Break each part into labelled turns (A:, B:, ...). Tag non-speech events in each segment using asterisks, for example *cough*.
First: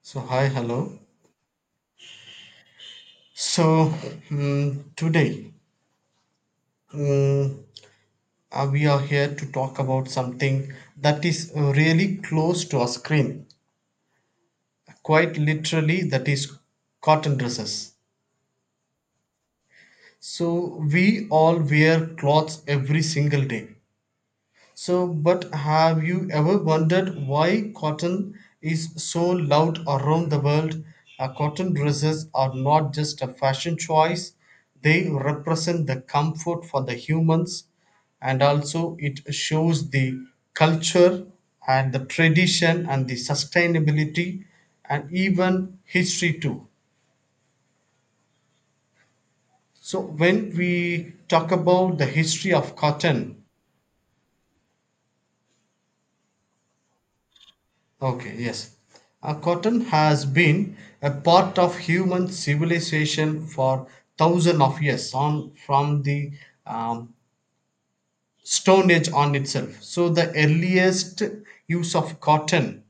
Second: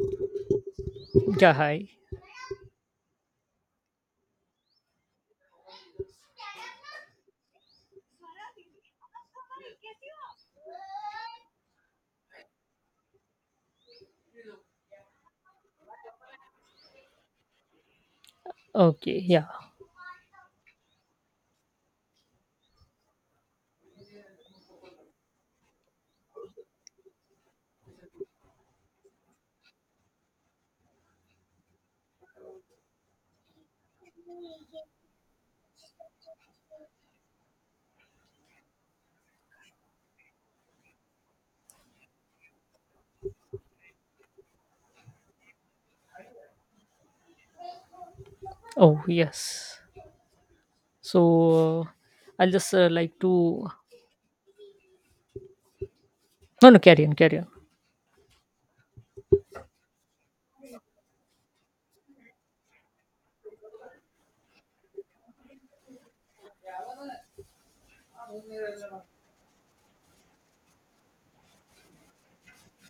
A: So, hi, hello.
B: Yeah, hi.
A: So, mm, today mm, we are here to talk about something that is really close to our screen, quite literally, that is cotton dresses.
B: Okay, yeah.
A: So, we all wear clothes every single day. But have you ever wondered why cotton is so loud around the world? Cotton dresses are not just a fashion choice, they represent the comfort for the humans, and also it shows the culture and the tradition and the sustainability and even history too.
B: Oh, yes.
A: So, when we
B: So
A: talk
B: uh,
A: about the
B: I'll
A: history
B: just
A: of
B: like
A: cotton,
B: to. No, no, carry on, carry on.
A: okay, yes, cotton has been a part of human civilization for thousands of years, on from the um, Stone Age on itself. So the earliest use of cotton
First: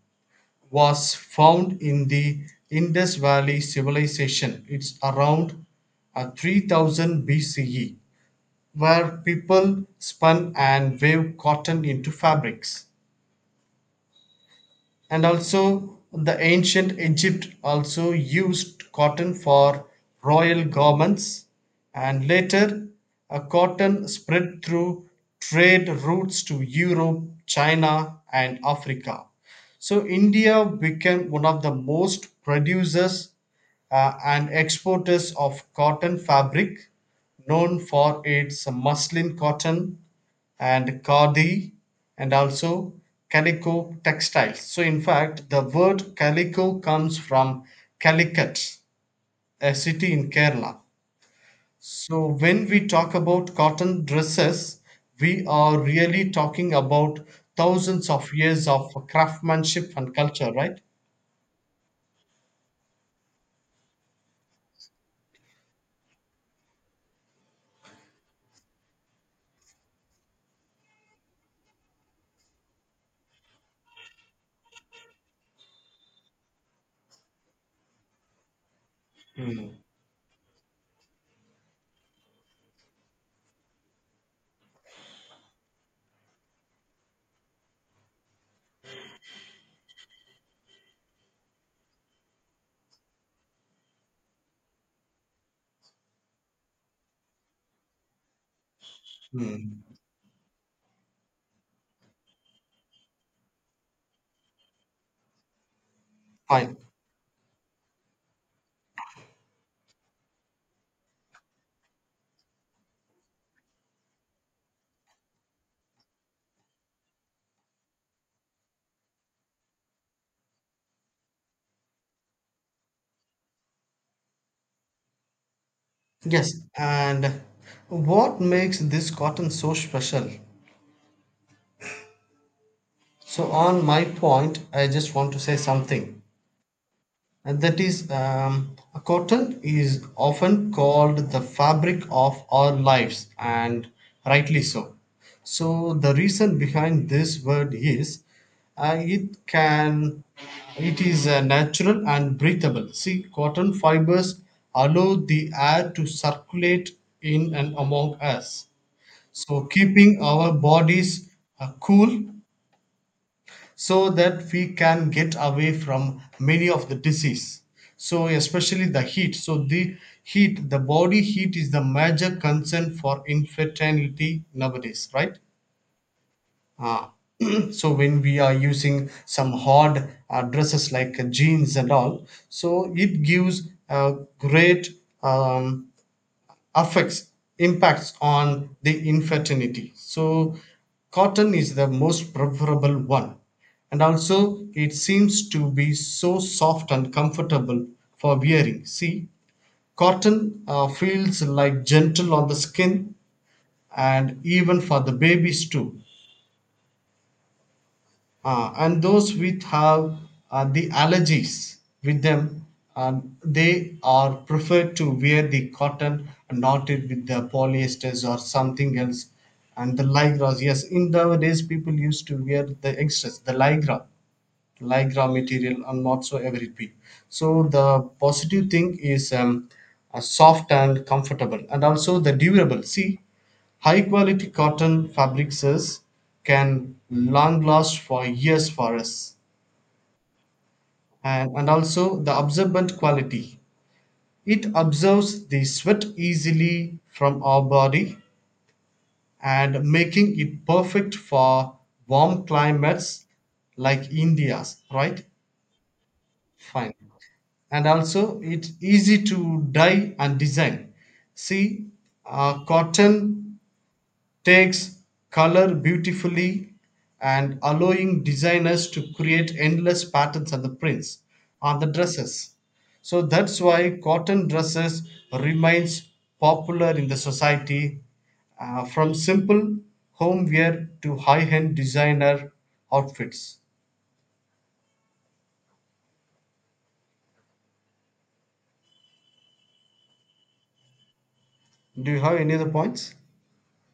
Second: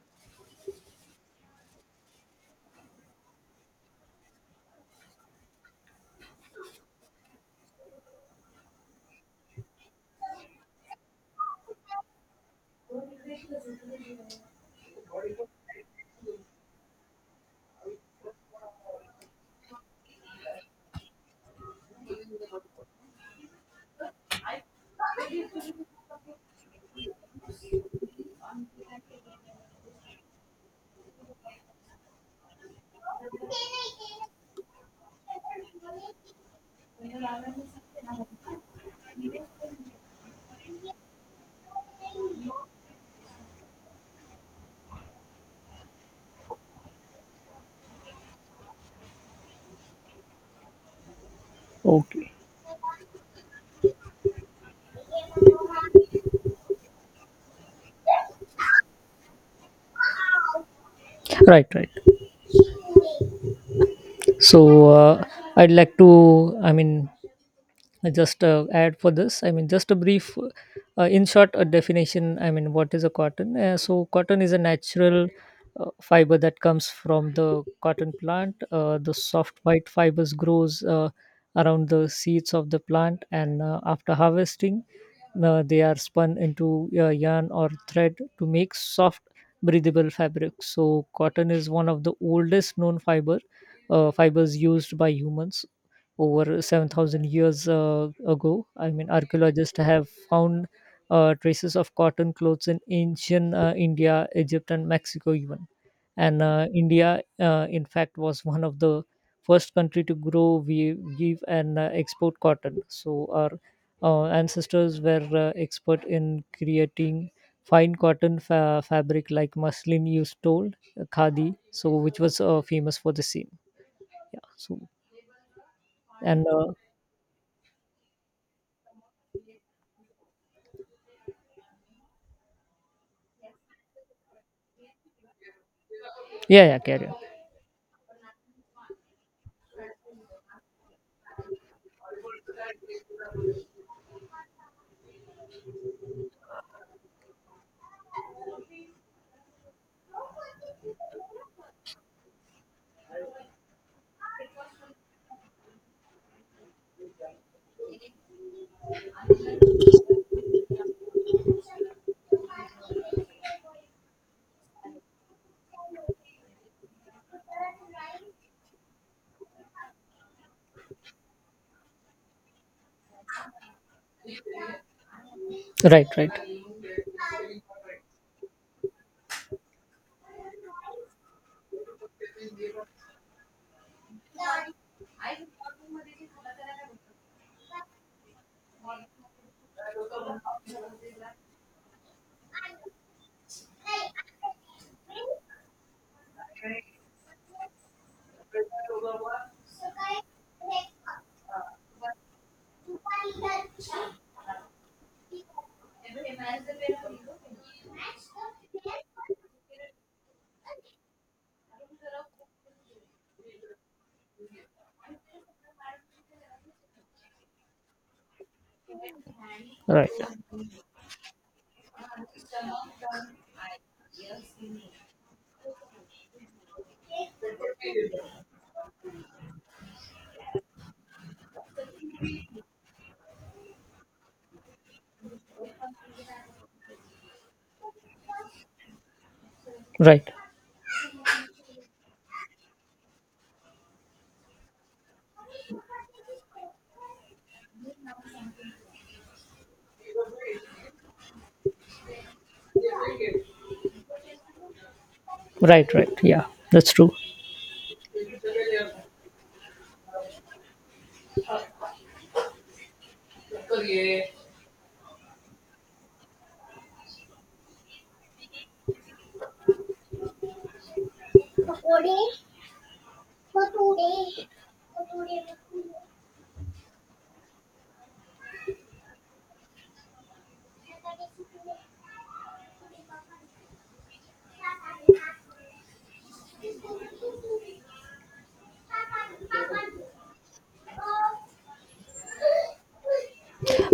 A: was found in the Indus Valley civilization. It's around 3000 BCE, where people spun and wove cotton into fabrics. And also the ancient Egypt also used cotton for royal garments, and later cotton spread through trade routes to Europe, China, and Africa. So India became one of the most producers and exporters of cotton fabric, known for its muslin cotton and khadi and also calico textiles. So in fact the word calico comes from Calicut, a city in Kerala. So
B: Okay.
A: when we talk about cotton dresses, we are really talking about thousands of years of craftsmanship and culture, right?
B: Right, right. So uh, I'd like to, I mean, I just add for this, just a brief in short a definition, what is a cotton. So cotton is a natural fiber that comes from the cotton plant. The soft white fibers grows around the seeds of the plant, and after harvesting they are spun into yarn or thread to make soft, breathable fabric. So cotton is one of the oldest known fibers used by humans over 7,000 years ago. I mean, archaeologists
A: Hmm.
B: have found traces of cotton clothes in ancient India, Egypt, and Mexico, even. And
A: Fine.
B: India, in fact, was one of the first country to grow, we give, and export cotton. So our ancestors were expert in creating fine cotton fabric like muslin you told, khadi, so which was famous for the same. Yeah. So and
A: Yes. And what makes this cotton so special? So, on my point, I just want to say something.
B: Yeah, yeah, carry on.
A: And that is, a cotton is often called the fabric of our lives, and rightly so. So the reason behind this word is, it can it is natural and breathable. See, cotton fibers allow the air to circulate in and among us, so keeping our bodies cool, so that we can get away from many of the disease, so especially the heat. So the heat, the body heat is the major concern for infertility nowadays, right?
B: Right, right,
A: Ah, *clears throat* so when we are using some hard dresses like jeans and all, so it gives a great um, affects impacts on the infertility. So cotton is the most preferable one, and also it seems to be so soft and comfortable for wearing. See, cotton feels like gentle on the skin, and even for the babies too, and those with have the allergies with them. They are preferred to wear the cotton and not it with the polyesters or something else, and the
B: right,
A: ligras. Yes, in nowadays people used to wear the extras, the lycra material and whatsoever it be. So the positive thing is, soft and comfortable, and also the durable. See, high quality cotton fabrics can long last for years for us.
B: right,
A: And also the absorbent quality. It absorbs the sweat easily from our body and making it perfect for warm climates like India's, right?
B: right, right. Yeah,
A: Fine.
B: that's true.
A: And also it's easy to dye and design. See, cotton takes color beautifully, and allowing designers to create endless patterns on the prints on the dresses. So that's why cotton dresses remains popular in the society, from simple home wear to high-end designer outfits. Do you have any other points?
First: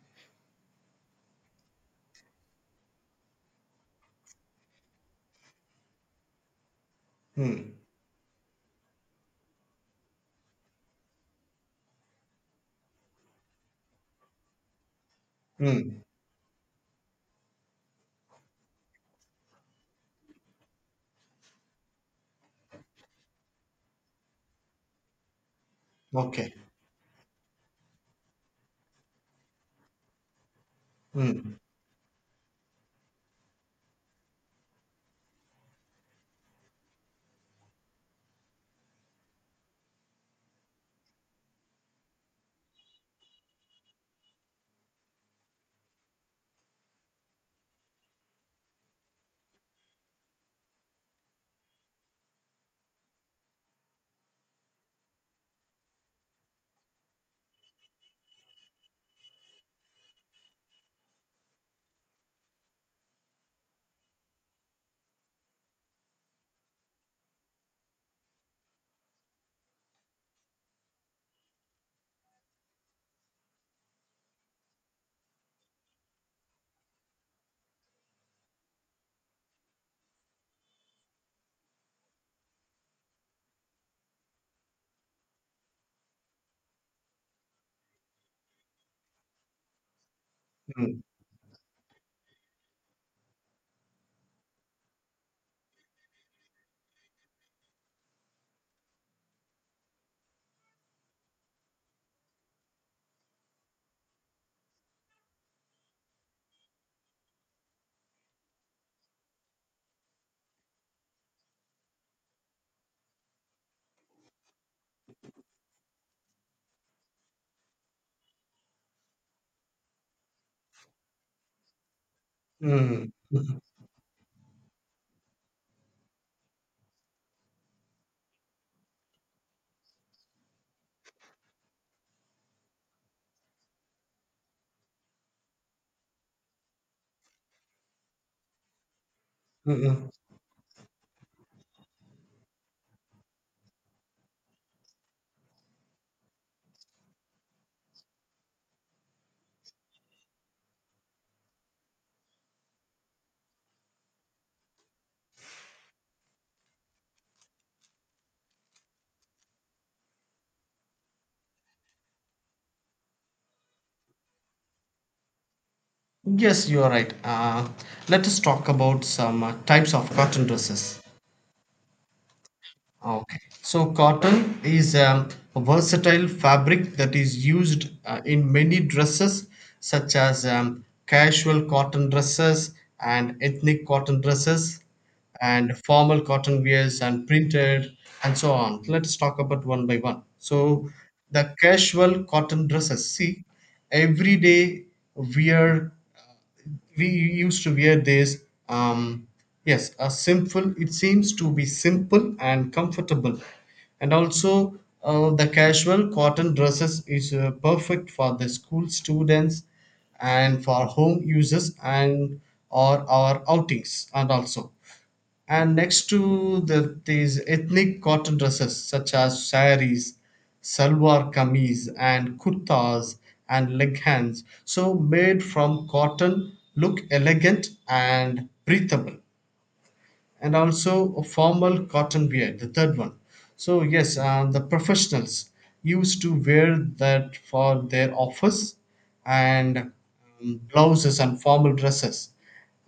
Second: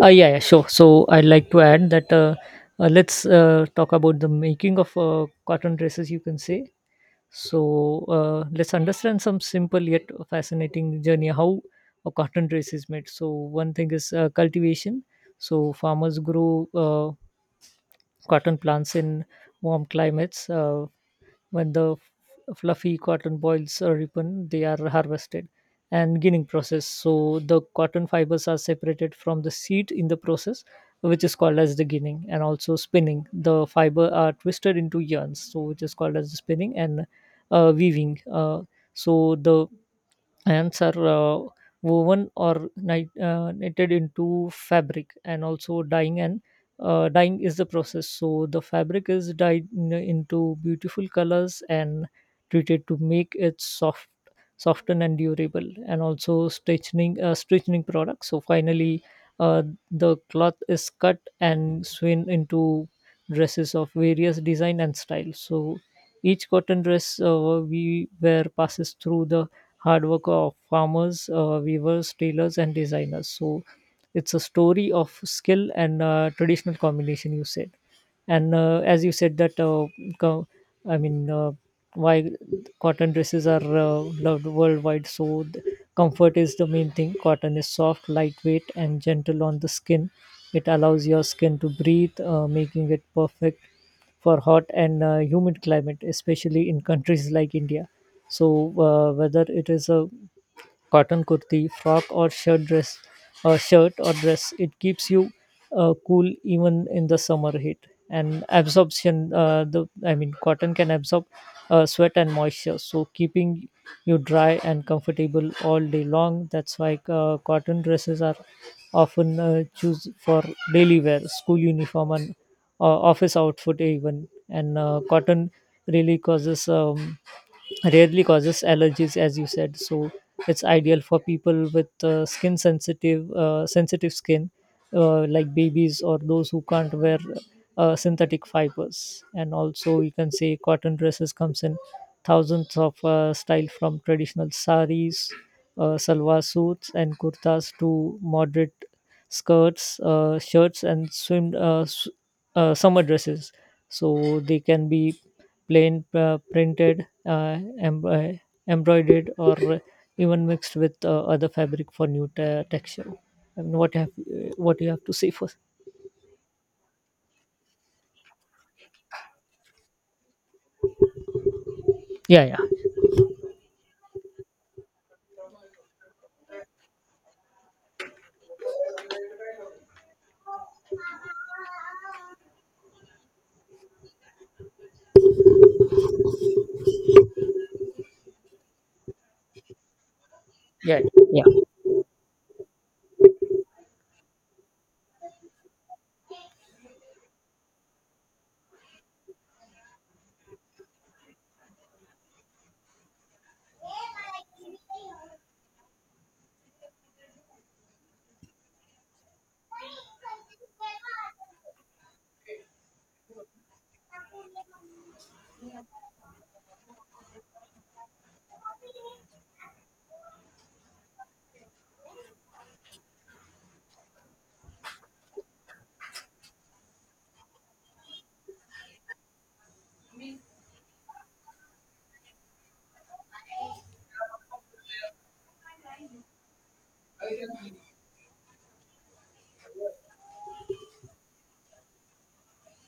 B: Yeah, yeah, sure. So I'd like to add that let's talk about the making of cotton dresses, you can say.
A: Hmm.
B: So let's understand some simple yet fascinating journey how a cotton dress is made. So, one thing is cultivation. So,
A: Hmm.
B: farmers grow cotton plants in warm climates. When the fluffy cotton balls are ripen, they are harvested, and ginning
A: Okay.
B: process. So the cotton fibers are separated from the seed in the process, which is
A: Hmm.
B: called as the ginning, and also spinning. The fiber are twisted into yarns, so which is called as the spinning, and weaving. So the Ants are woven or knitted into fabric, and also dyeing. And dyeing is the process. So the fabric is dyed into beautiful colors and treated to make it soft, soften and durable. And also stitching products. So finally, uh, the cloth is cut and sewn into dresses of various design and style. So each cotton dress we wear passes through the hard work of farmers, weavers, tailors, and designers. So it's a story of skill and traditional combination. You said, and as you said that, co- I mean, uh, why cotton dresses are loved worldwide. Comfort is the main thing. Cotton is soft, lightweight and gentle on the skin. It
A: Hmm.
B: allows your skin to breathe, making it perfect for hot and humid climate, especially in countries like India. So whether it is a cotton kurti, frock or shirt dress, shirt or dress, it keeps you cool even in the summer heat. And absorption, cotton can absorb sweat and moisture, so keeping you dry and comfortable all day long. That's why cotton dresses are often choose for daily wear, school uniform, and
A: Hmm.
B: office
A: Hmm. Hmm.
B: outfit even. And cotton really causes rarely causes allergies, as you said. So it's ideal for people with skin sensitive sensitive skin, like babies or those who can't wear synthetic fibers. And also
A: Hmm.
B: you can say cotton dresses comes in thousands of style, from traditional saris, salwar suits, and kurtas to moderate skirts, shirts, and summer dresses. So they can be plain, printed, embroidered, or even mixed with other fabric for new texture. I mean, what you have to say first?
A: Yes, you are right. Let us talk about some types of cotton dresses.
B: Yeah, yeah,
A: Okay. So, cotton is a versatile fabric that is used in many dresses, such as casual cotton dresses and ethnic cotton dresses, and formal cotton wears and printed, and so on. Let's talk about one by one. So,
B: yeah, yeah.
A: the casual cotton dresses. See, everyday wear we used to wear this. um, yes, a simple, it seems to be simple and comfortable, and also the casual cotton dresses is perfect for the school students and for home uses, and or our outings and also. And next to the these ethnic cotton dresses such as saris, salwar kameez and kurtas and leghans, so made from cotton look elegant and breathable. And also a formal cotton beard, the third one. So, yes, the professionals used to wear that for their office and blouses and formal dresses.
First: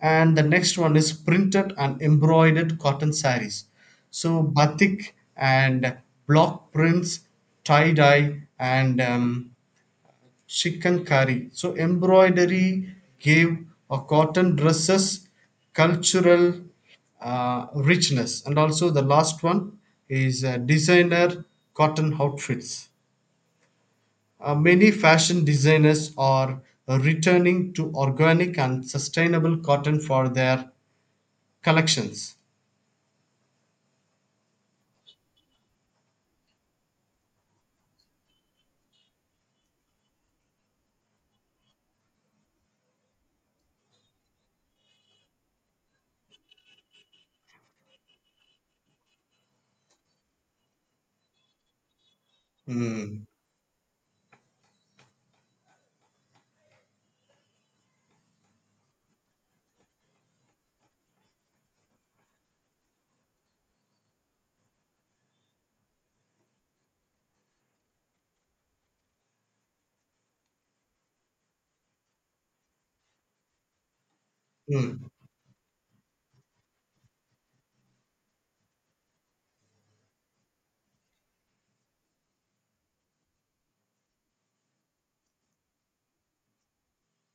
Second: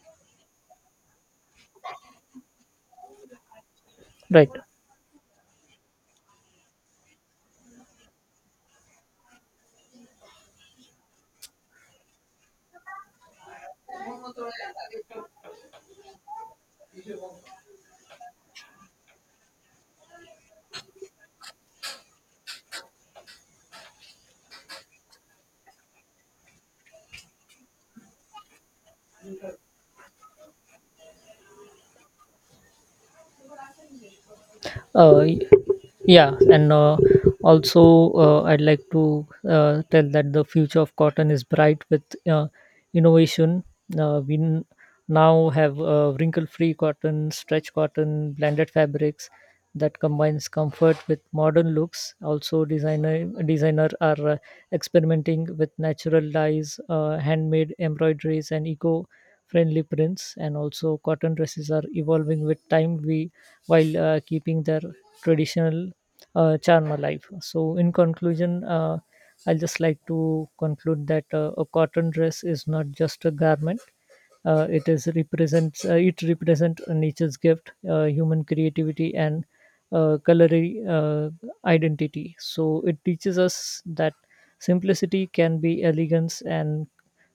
A: And the next one is printed and embroidered cotton sarees. So,
B: Right.
A: batik and block prints, tie dye, and Shikankari. So embroidery gave a cotton dresses cultural richness. And also the last one is designer cotton outfits. Many fashion designers are returning to organic and sustainable cotton for their collections.
B: uh, y- yeah, and also I'd like to tell that the future of cotton is bright with uh, innovation. uh, we n- Now have wrinkle free cotton, stretch cotton, blended fabrics that combines comfort with modern looks. Also designer
A: Mm.
B: designer are experimenting with natural dyes, handmade embroideries and eco friendly prints. And also cotton dresses are evolving with time, we while keeping their traditional charm alive. So, in conclusion, I'll just like to conclude that a cotton dress is not just a garment.
A: Mm.
B: It represents nature's gift, human creativity, and culinary identity. So it teaches us that simplicity can be elegance and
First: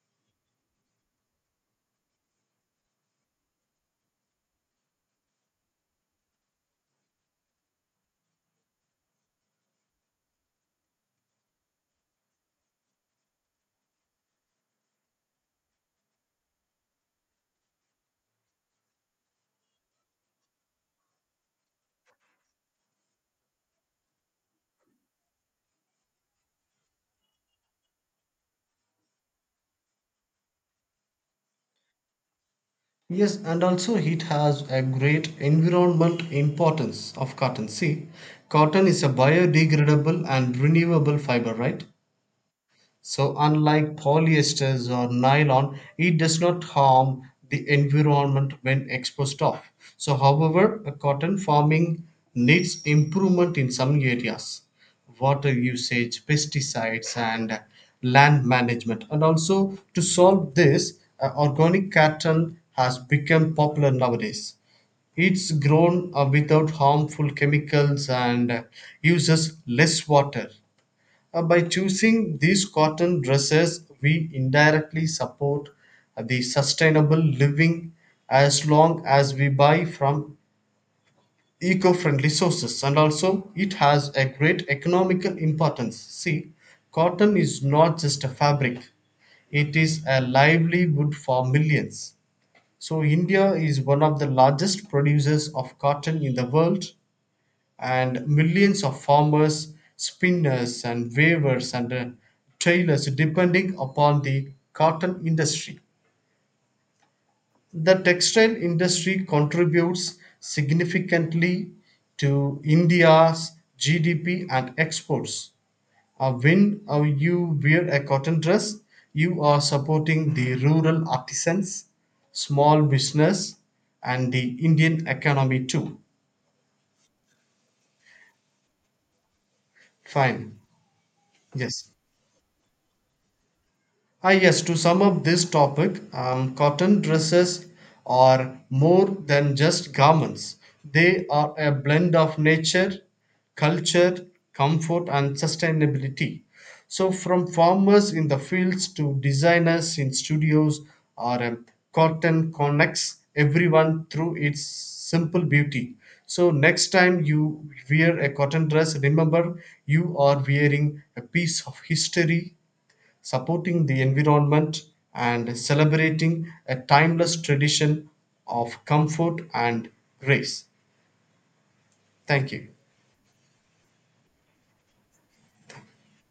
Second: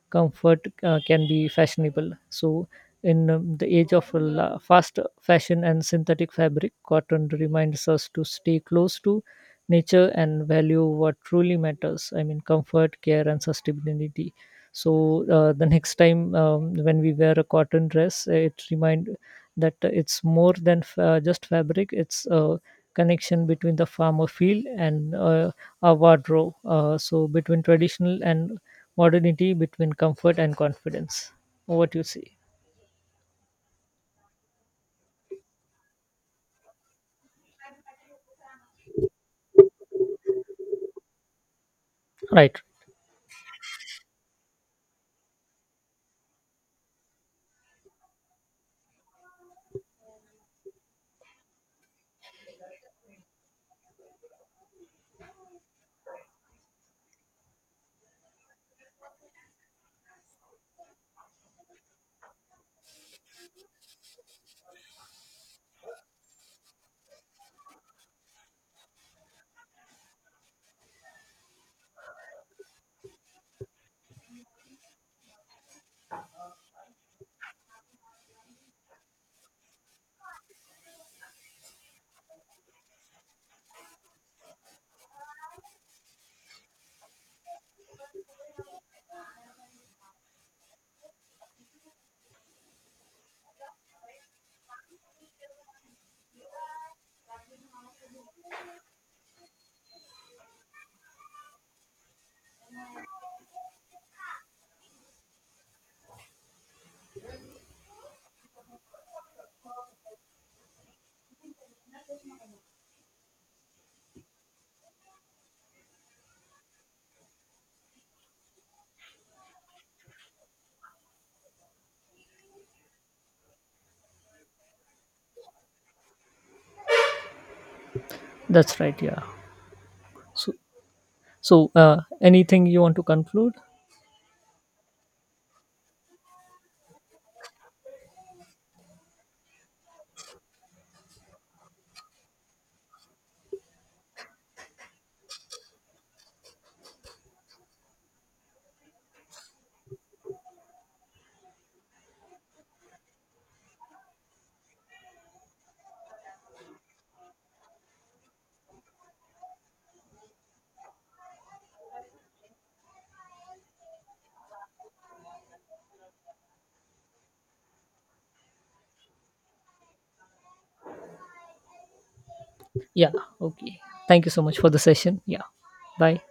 B: comfort can be fashionable. So in the age of fast fashion and synthetic fabric, cotton reminds us to stay close to nature and value what truly matters. I mean, comfort, care, and sustainability. So the next time when we wear a cotton dress, it remind that it's more than just fabric. It's a connection between the farmer field and our wardrobe. So between traditional and modernity, between comfort and confidence. What you see?
A: Yes, and also it has a great environment importance of cotton. See, cotton is a biodegradable and renewable fiber, right?
B: Right.
A: So, unlike polyesters or nylon, it does not harm the environment when exposed off. So, however, a cotton farming needs improvement in some areas: water usage, pesticides, and land management. And also, to solve this, organic cotton has become popular nowadays. It's grown without harmful chemicals, and uses less water. By choosing these cotton dresses, we indirectly support the sustainable living, as long as we buy from eco friendly sources. And also, it has a great economical importance. See, cotton is not just a fabric, it is a livelihood for millions. So, India is one of the largest producers of cotton in the world, and millions of farmers, spinners, and weavers, and tailors depending upon the cotton industry. The textile industry contributes significantly to India's GDP and exports. When you wear a cotton dress, you are supporting the rural artisans, small business, and the Indian economy too.
B: That's right. Yeah. So,
A: Fine.
B: so
A: Yes.
B: uh, anything you want to conclude?
A: Ah, yes, to sum up this topic, cotton dresses are more than just garments. They are a blend of nature, culture, comfort, and sustainability. So, from farmers in the fields to designers in studios, our cotton connects everyone through its simple beauty. So, next time you wear a cotton dress, remember you are wearing a piece of history, supporting the environment, and celebrating a timeless tradition of comfort and grace. Thank you.
B: Yeah. Okay. Thank you so much for the session. Yeah. Bye.